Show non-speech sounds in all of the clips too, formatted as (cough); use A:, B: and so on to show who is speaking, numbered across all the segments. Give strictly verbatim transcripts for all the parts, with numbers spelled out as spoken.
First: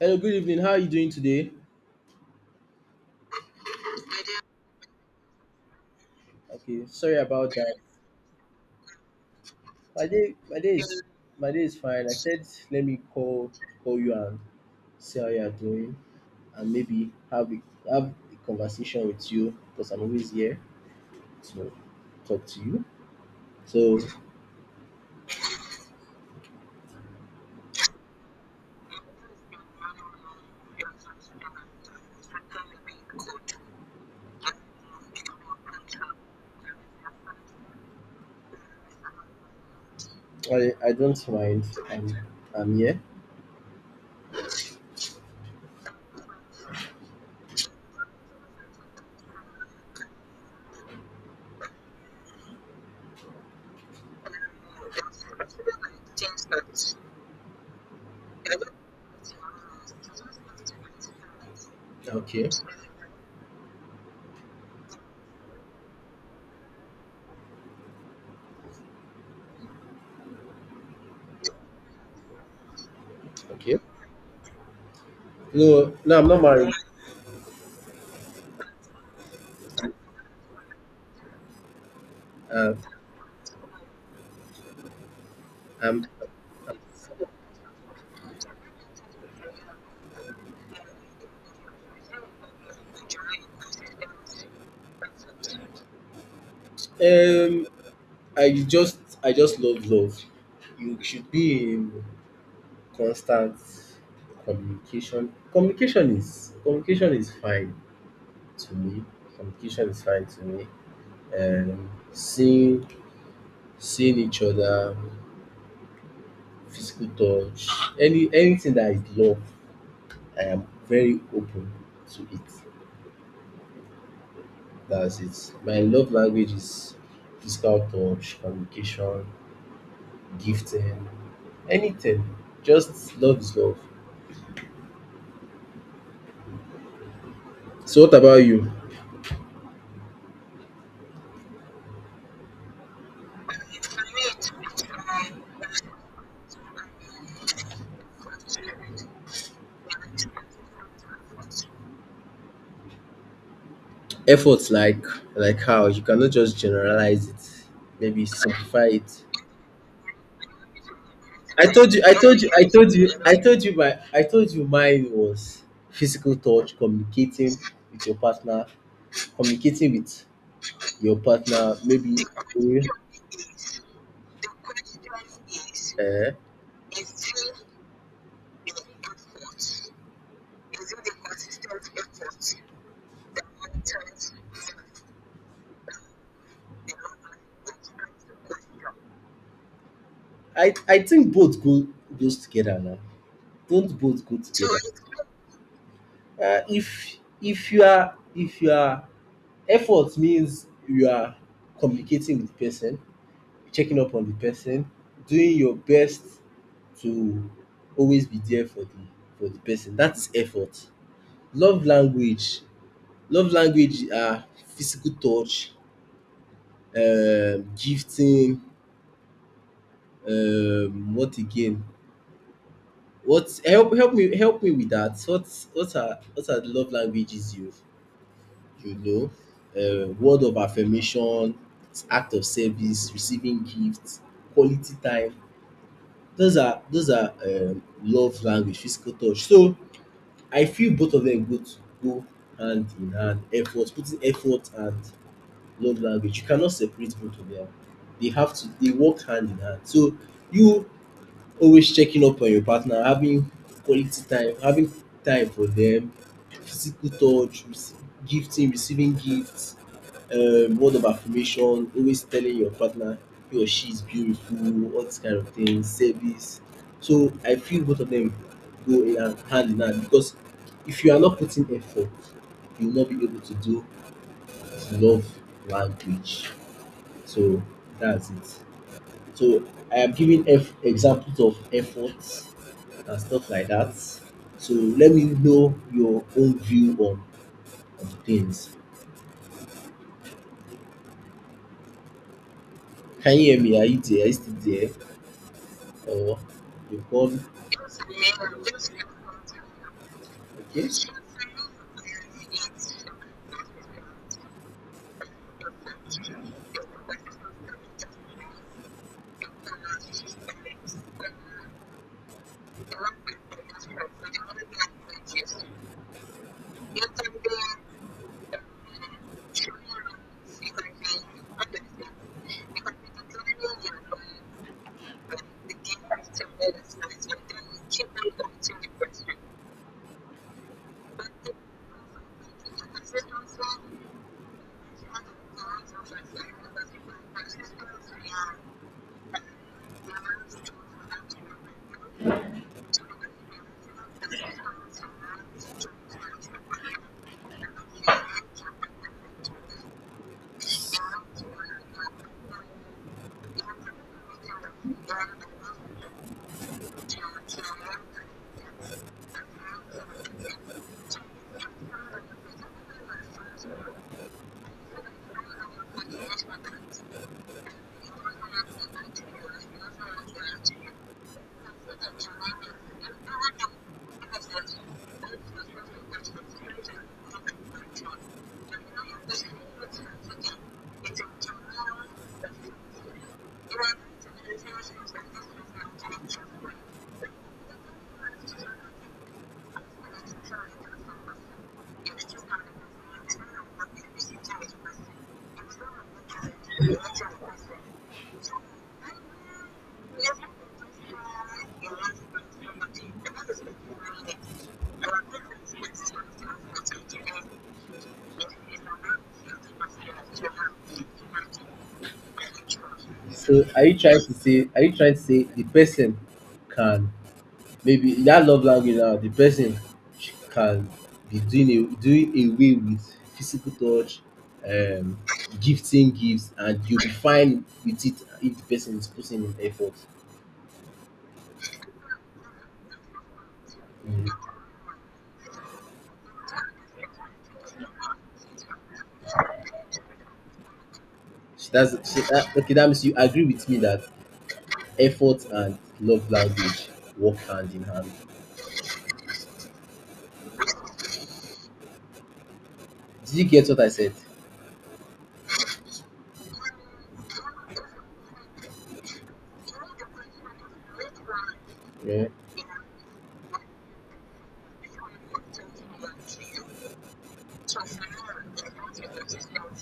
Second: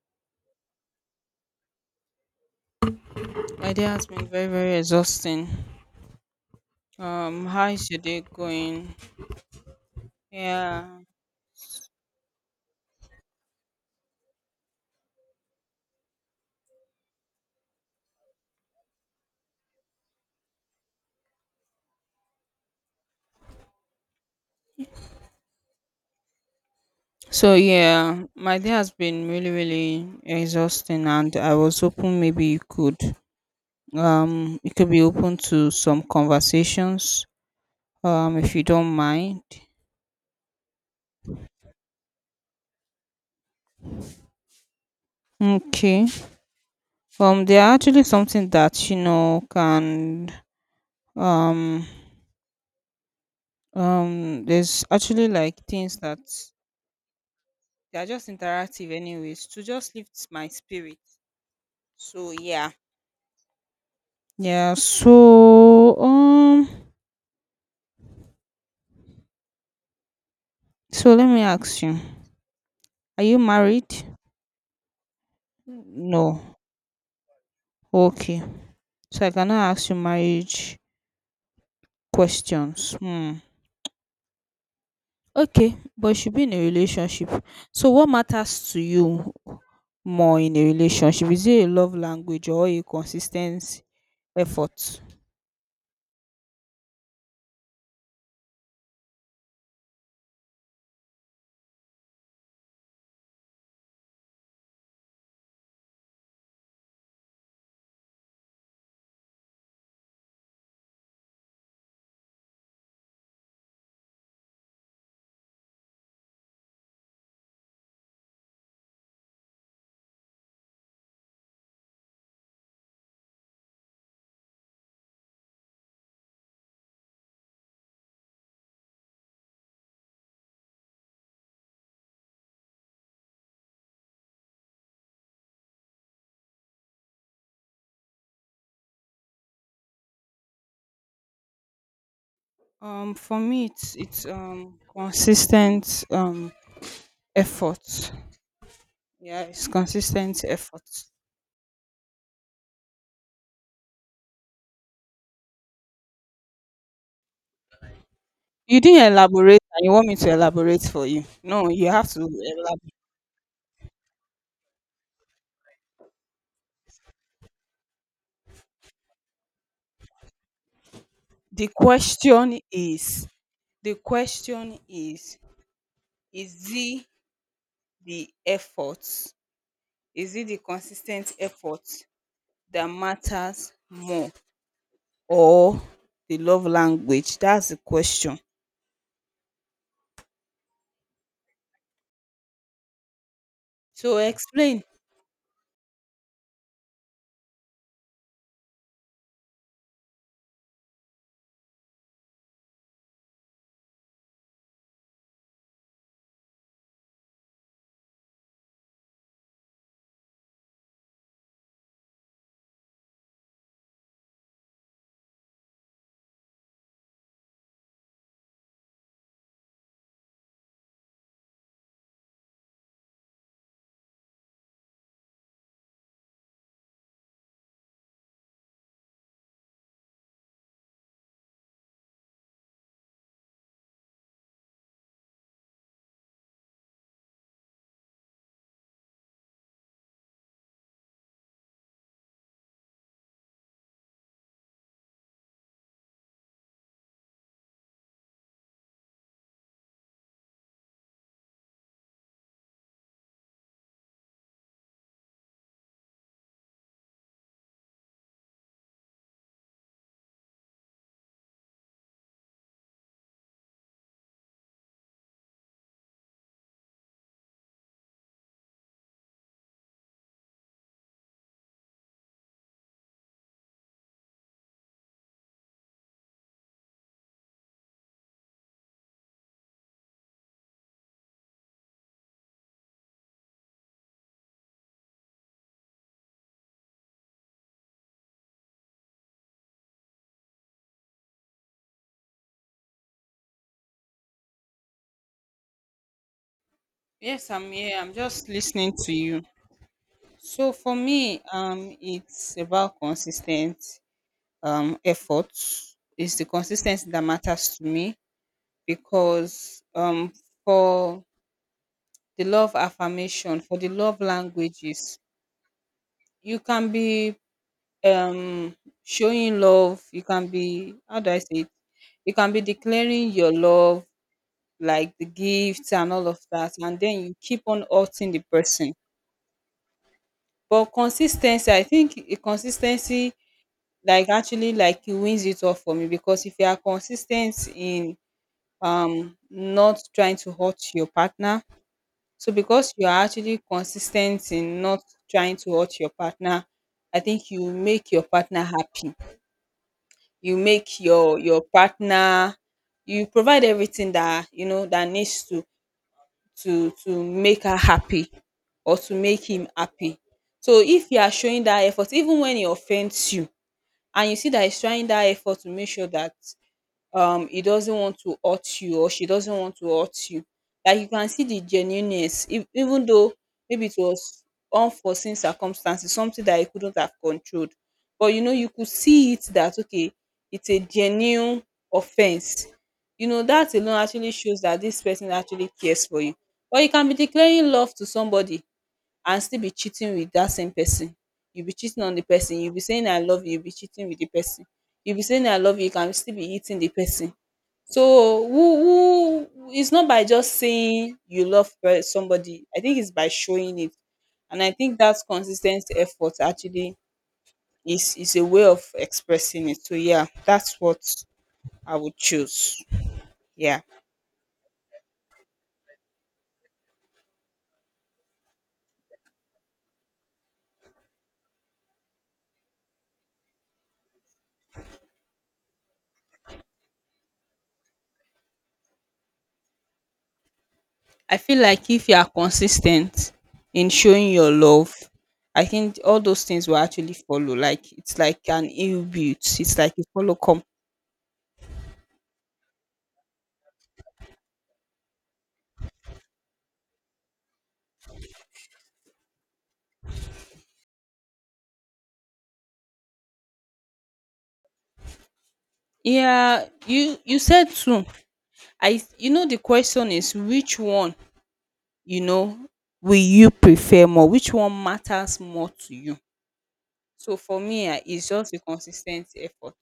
A: Hello, good evening. How are you doing today?
B: My day has been very, very exhausting.
A: Okay, sorry
B: Um,
A: about
B: how
A: that.
B: is your day going?
A: My day, my day
B: Yeah.
A: is, my day is fine. I said let me call call you and see how you are doing, and maybe have a, have a conversation with you because I'm always here to talk to you. So
B: So yeah, my day has been really, really exhausting, and I was hoping maybe you could, um, you could be open to some conversations, um, if you don't mind.
A: I I don't mind. I'm I'm here.
B: Okay. Um, there are actually something that you know can, um, um, there's actually like things that they are just interactive, anyways, to just lift my spirit. So
A: Okay,
B: yeah. Yeah, so um so let me ask you. Are you
A: okay.
B: married?
A: No, no, I'm
B: No.
A: not married.
B: Okay. So I cannot ask you marriage
A: Uh,
B: questions. Hmm. Okay,
A: i
B: but you should be in a relationship. So what matters to you more in a relationship? Is it a love language or a consistent effort?
A: um I just I just love love. You should be in constant communication communication is communication is fine to me communication is fine to me, um seeing seeing each other, physical touch, any anything that is love. I am very open to it. That's it. My love language is physical touch, communication, gifting, anything. Just love is love. So what about you?
B: Um for me it's it's um consistent um effort. Yeah, it's consistent effort.
A: Efforts like like how you cannot just generalize it, maybe
B: You
A: simplify
B: didn't
A: it.
B: elaborate and you want me to elaborate for you.
A: I
B: No, you
A: told you
B: have
A: I
B: to
A: told you I told
B: elaborate.
A: you I told you my I told you mine was physical touch, communicating with your partner, communicating with your
B: The
A: partner maybe.
B: question is, the question is,
A: eh, eh.
B: is it the effort? Is it the consistent effort that matters more, or the love language? That's the question.
A: i i think both go goes together. Now don't
B: So
A: both go together?
B: explain.
A: Uh, if if you are if you are, effort means you are communicating with the person, checking up on the person, doing your best to always be there for the for the person. That is effort. Love language, love language are physical touch, um, gifting, um, what again? What help help me help me with that. What what are what are the love languages you you know? Uh, word of affirmation, act of service, receiving gifts, quality time. Those are those are um love language, physical touch. So I feel both of them go to go hand in hand. Effort, putting effort and love language. You cannot separate both of them. They have to they work hand in hand. So you, always checking up on your partner, having quality time, having time for them, physical touch, rece- gifting, receiving gifts, um, word of affirmation, always telling your partner he or she is beautiful, all this kind of things, service. So I feel both of them go in hand hand in hand, because if you are not putting effort you will not be able to do love language. So that's it. So I am giving eff- examples of efforts and stuff like that. So let me know your own view on, on things. Can you hear me? Are you there? Are you still there? Or you've gone?
B: Yes, I'm here. I'm just listening to you. So
A: Okay.
B: for me, um, it's about consistent um effort. It's the consistency that matters to me, because um for the love affirmation, for the love languages, you can be um showing love. You can be, how do I say it, you can be declaring your love, like the gifts and all of that, and then you keep on hurting the person. But consistency, I think a consistency like actually like it wins it all for me, because if you are consistent in um not trying to hurt your partner. So because you are actually consistent in not trying to hurt your partner, I think you make your partner happy. You make your your partner, you provide everything that you know that needs to to to make her happy or to make him happy. So if you are showing that effort, even when he offends you, and you see that he's trying that effort to make sure that um he doesn't want to hurt you or she doesn't want to hurt you, like you can see the genuineness. If even though maybe it was unforeseen circumstances, something that you couldn't have controlled, but you know you could see it that okay, it's a genuine offense, you know, that alone actually shows that this person actually cares for you. But you can be declaring love to somebody and still be cheating with that same person. You be cheating on the person, you be saying I love you, you be cheating with the person, you be saying I love you, you can still be hitting the person. So who who it's not by just saying you love per- somebody. I think it's by showing it, and I think that consistent effort actually is is a way of expressing it. So yeah, that's what I would choose.
A: So
B: Yeah,
A: are you trying to say? Are you trying to say the person can? Maybe that love language now, the person sh- can be doing a, doing away with physical touch, um, gifting gifts, and you'll be fine with it if the person is putting in effort.
B: I feel like if you are consistent in showing
A: Mm.
B: your love, I think all those things will actually follow. Like it's like an inbuilt. It's like a follow come.
A: So that's so that, okay. That means you agree with me that effort and love language work hand in hand. Did you get what I said?
B: Yeah, you you said too. I, you know, the question is which one, you
A: Yeah.
B: know, will you prefer more, which one matters more to you. So for me, ah, it's just the consistent effort,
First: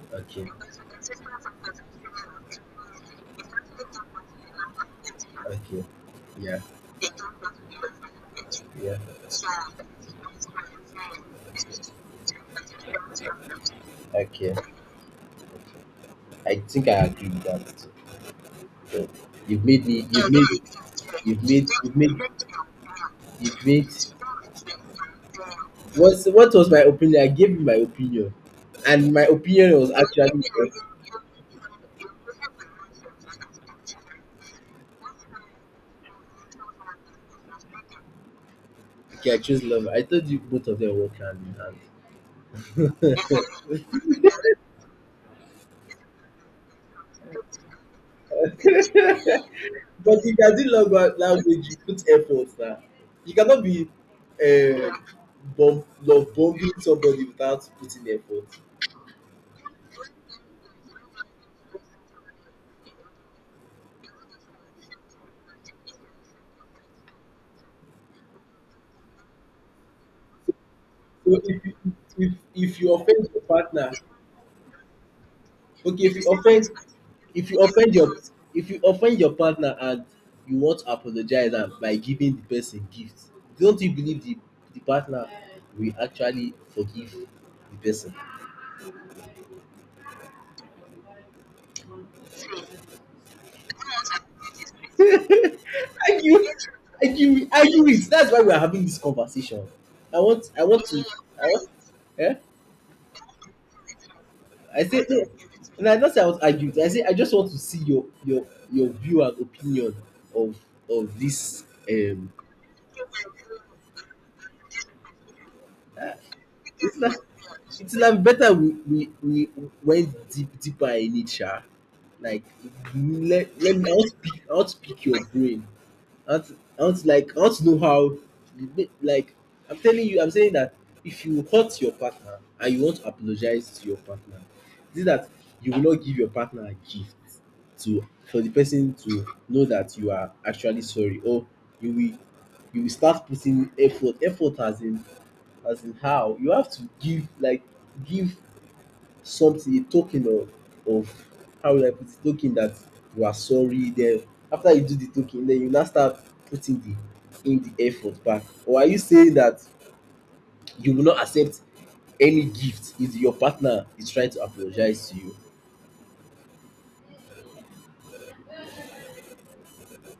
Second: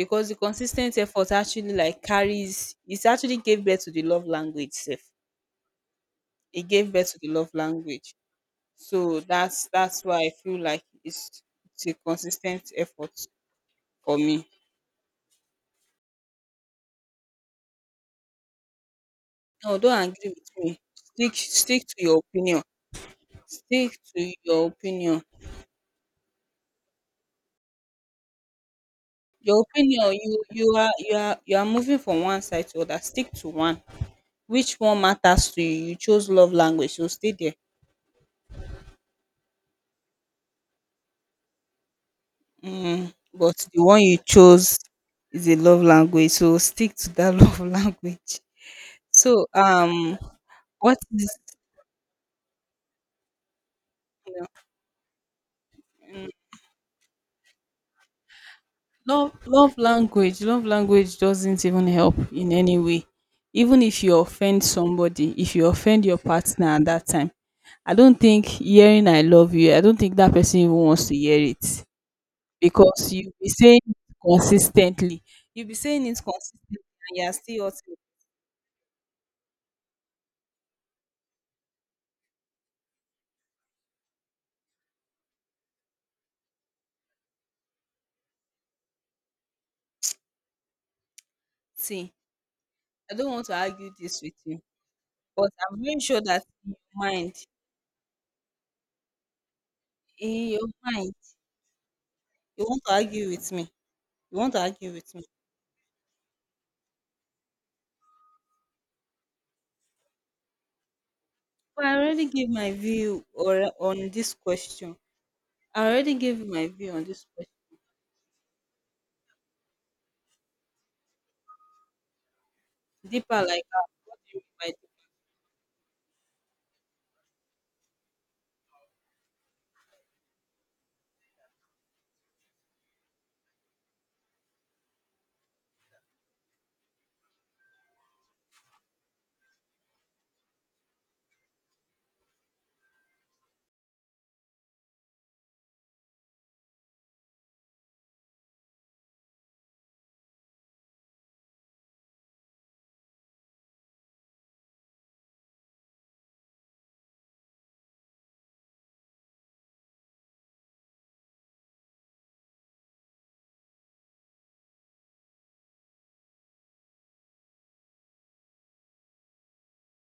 B: because the
A: Okay.
B: consistent effort actually like carries it, actually gave birth to the love language sef.
A: Okay. Yeah.
B: It gave birth to the love language,
A: Yeah.
B: so that's that's why I feel like it's it's a consistent effort for me.
A: Okay. I think I agree with that. So you've
B: No,
A: made
B: don't
A: me you've
B: agree with
A: made
B: me. stick
A: you've made
B: stick to
A: you've made
B: your opinion.
A: you've made,
B: Stick to your opinion.
A: what's what was my opinion? I gave you my opinion. And my
B: Your
A: opinion was
B: opinion, you
A: actually
B: you
A: correct.
B: are you are you are moving from one side to other. Stick to one. Which one matters to you? You chose love language, so stay there.
A: Okay, I chose love. I thought you both of them work hand in hand.
B: Mm, but the one you chose is a love language, so stick to that (laughs) love language. So
A: (laughs)
B: um,
A: But you can do love
B: what
A: lan
B: is,
A: language, you put effort na. You cannot be
B: you know,
A: um bomb love bombing somebody without putting effort.
B: love love language love language doesn't even help in any way. Even if you offend somebody, if you offend your partner at that time, I don't think hearing I love you, I don't think that person even wants to
A: So
B: hear
A: if you,
B: it.
A: if if you
B: Because
A: offend
B: you'll
A: your
B: be saying
A: partner,
B: it consistently. You'll be
A: okay,
B: saying
A: if
B: it
A: you offend
B: consistently and you're
A: if you
B: still also,
A: offend your if you offend your partner and you want to apologize am by giving the person gift, don't you believe the the partner will actually forgive the person?
B: see, I don't want to argue this with you, but I'm very sure
A: Argue,
B: that in your mind,
A: argue, argue it. That's why we are having this conversation. I
B: in
A: want, I
B: your
A: want to,
B: mind,
A: I want, yeah.
B: you want to argue with me. You want to
A: I
B: argue
A: say,
B: with me.
A: no, and I not say I was arguing. I say I just want to see your your your view and opinion of of this.
B: But I already
A: Um,
B: gave my view or on this question. I
A: I,
B: already gave you my view
A: it's
B: on
A: like
B: this question.
A: it's like better we we, we went deep deeper in it, sha. Like,
B: Deeper
A: let
B: like
A: let
B: that.
A: me out
B: What do you
A: pick
B: mean by
A: out pick your brain. Out out like out know how, like I'm telling you, I'm saying that if you hurt your partner and you want to apologize to your partner, see that you will not give your partner a gift to, for the person to know that you are actually sorry. Or you will you will start putting effort. Effort as in, as in how? You have to give, like, give something, a token of of, how will I put it, token that you are sorry. Then after you do the token, then you now start putting the in the effort back. Or are you saying that you will not accept any gift if your partner is trying to apologize to you?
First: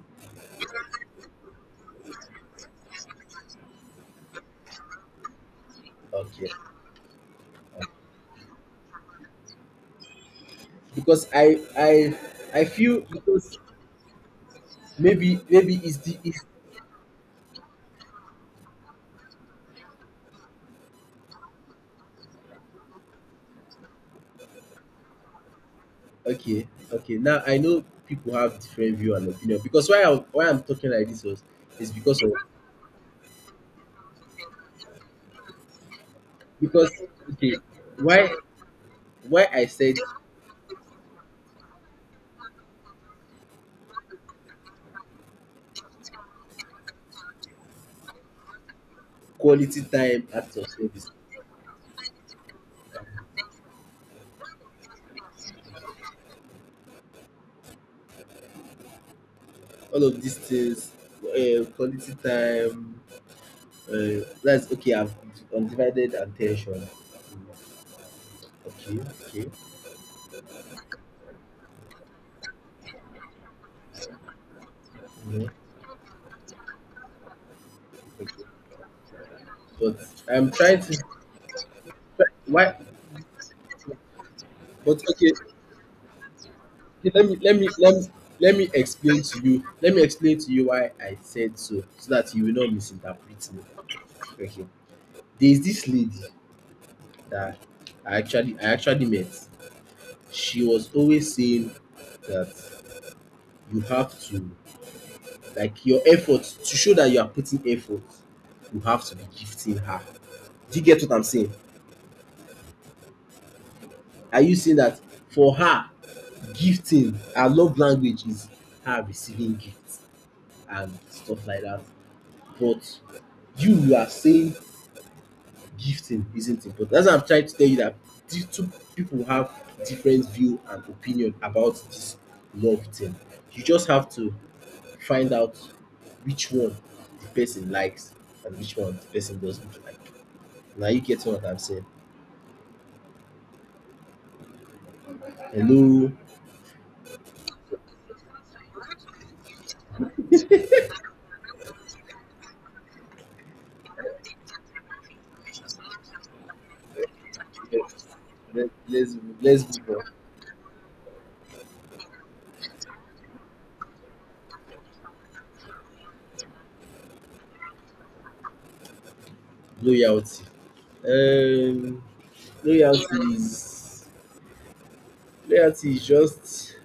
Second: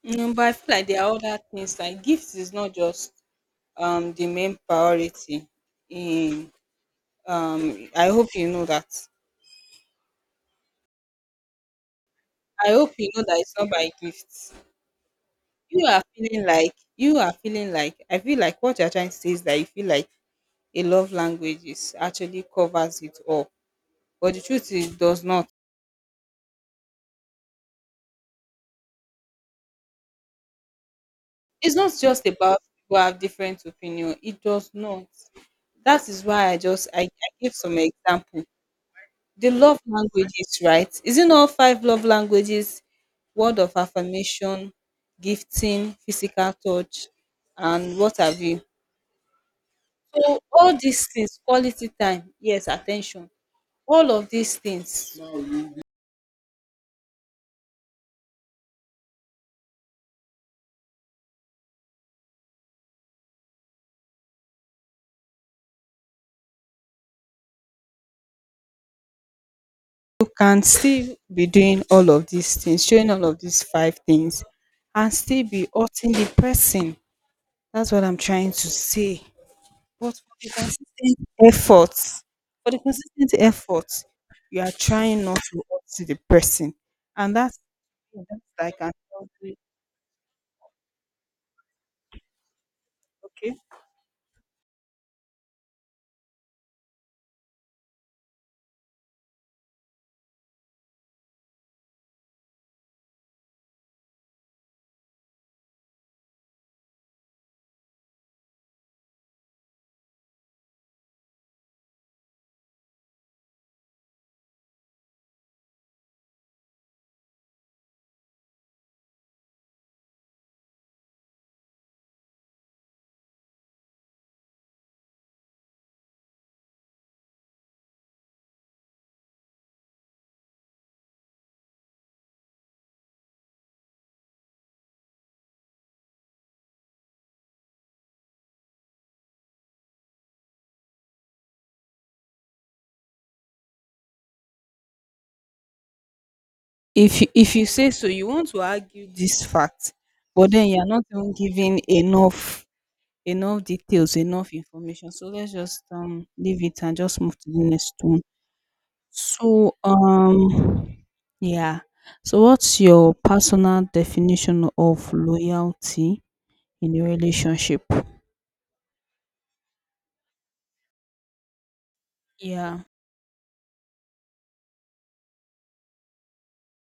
B: deep? Mm, but I feel like there are other things, like gifts is not just um the main priority in
A: Okay,
B: um I hope you know that.
A: because i i i
B: I hope
A: feel
B: you know that it's
A: because,
B: not by gifts.
A: maybe maybe
B: You
A: it's
B: are
A: the it's
B: feeling like, you are feeling like, I feel like what you're trying to say is that you feel like a love language is actually covers it all, but the truth is it does not.
A: Okay, okay. Now I know people have different view and opinion, because why I, why I'm talking like this was,
B: It's not
A: is because
B: just
A: of
B: about people have different opinion, it does not. That is why i just
A: because
B: i, I gave
A: okay,
B: some
A: why
B: example.
A: why
B: The
A: I
B: love
A: said,
B: languages, right? Isn't all five love languages word of affirmation, gifting, physical touch, and what have you?
A: quality time,
B: So
A: acts of
B: all these
A: service,
B: things, quality time, yes, attention, all of these things.
A: all of these things, uh, quality time. Uh, that's okay, I've undivided attention. Mm, okay, okay,
B: You can still be doing all of these things, showing all of these five things, and still
A: mm,
B: be hurting the person. That's what I'm
A: okay,
B: trying to say.
A: but
B: But for the
A: I'm trying to,
B: consistent efforts, for
A: why?
B: the consistent efforts, you are
A: But
B: trying
A: okay,
B: not to hurt the person.
A: okay, let
B: And
A: me
B: that's
A: let me let me
B: that's
A: let me
B: like an
A: explain to you. Let me explain to you why I said so, so that you will not misinterpret
B: okay.
A: me. Okay, there is this lady that I actually I actually met. She was always saying that you have to, like, your effort to show that you are putting effort. You have to be gifting her. Do you get what I'm saying? Are you saying that for her, gifting, her love language is her receiving gifts and stuff like that? But you you are saying gifting isn't important. That's why I'm trying to tell you that these two people have different view and opinion about this love thing. You just have to find out which one the person likes and which one the person doesn't like. Now you get what I'm saying. Hello.
B: If you, if you say so, you want to argue this fact, but then you're not even giving enough enough details, enough information. So let's just um leave it and just move to the next one.
A: Let, let's
B: So
A: let's move on.
B: um yeah. So what's your personal definition of loyalty in a relationship?
A: Loyalty. Um,
B: Yeah.
A: loyalty is loyalty is just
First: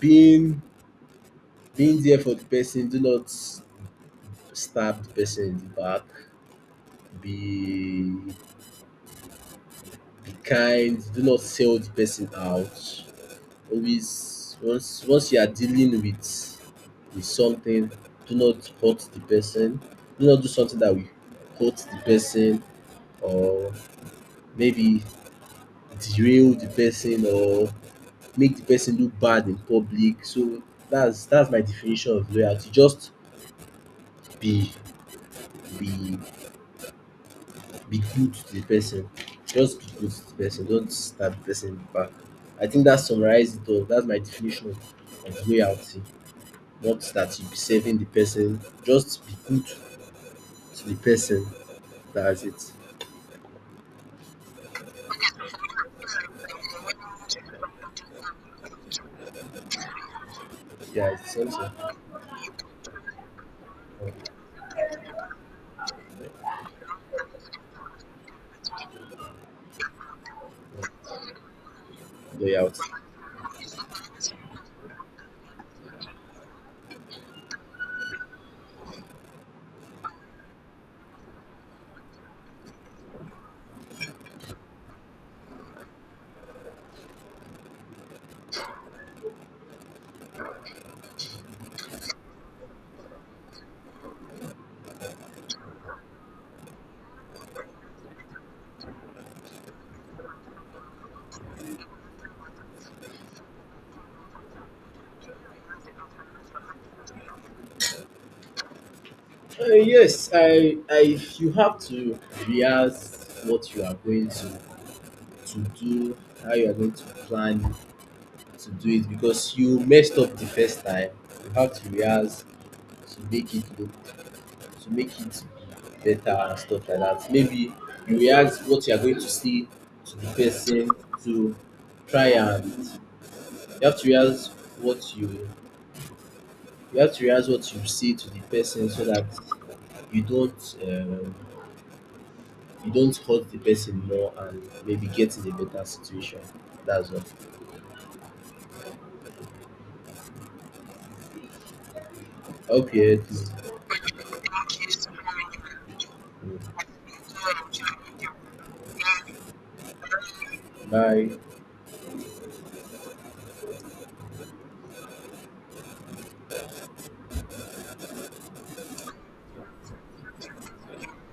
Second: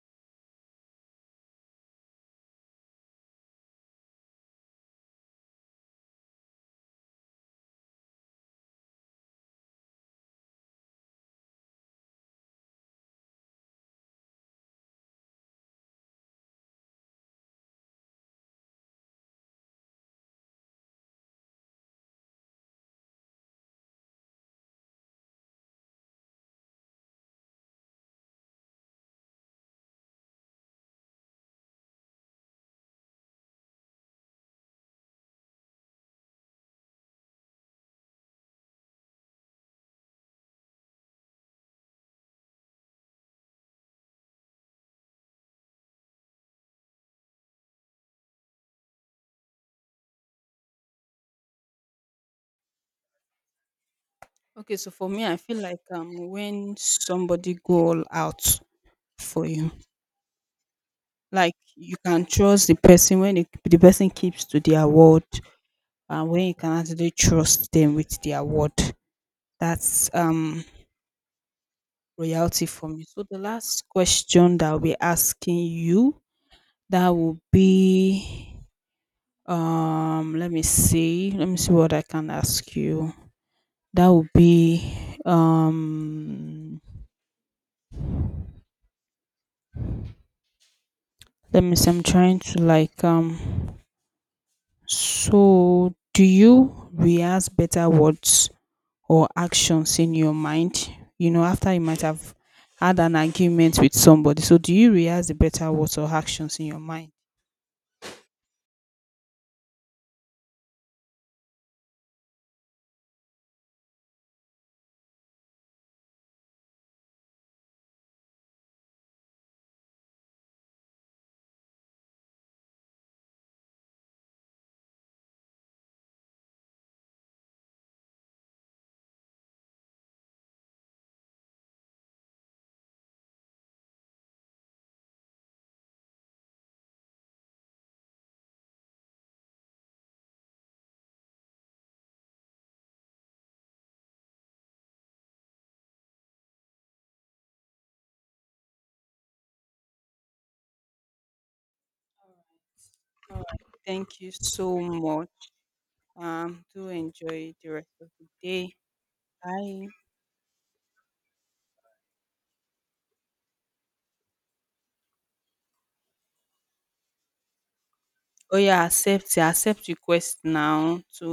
A: being. Being there for the person, do not stab the person in the back. Be be kind. Do not sell the person out. Always, once once you are dealing with with something, do not hurt the person. Do not do something that will hurt the person, or maybe derail the person, or make the person look bad in public. So that's that's my definition of loyalty. Just be be be good to the person. Just be good to the person. Don't stab the person in the back. I think that summarizes it all. That's my definition of, of loyalty. Not that you be saving the person. Just be good to the person. That's it.
B: Okay, so for me, I feel like um when somebody go all out for you,
A: Yeah, it's
B: like
A: also
B: you can trust the person when it, the person keeps to their word, and when you can actually trust them with their word, that's um royalty
A: loyalty.
B: for me. So the last question that I'll be asking you that will be um let me see let me see what I can ask you. That will be um Let me I'm trying to like um so do you rehearse better words or actions in your mind? You know, after you might have had an argument with somebody. So do you rehearse the better words or actions in your mind?
A: Uh, yes, I, I. You have to rehearse what you are going to to do, how you are going to plan to do it, because you messed up the first time. You have to rehearse to make it look, to make it better and stuff like that. Maybe you react what you are going to see to the person to try. And you have to realize what you you have to realize what you see to the person so that you don't um, you don't hurt the person more and maybe get in a better situation. That's all. I hope you heard
B: All right.
A: this.
B: Thank you so much. Um
A: Mm.
B: do enjoy the rest of the day. Bye.
A: Bye.
B: Oh yeah, accept accept request now to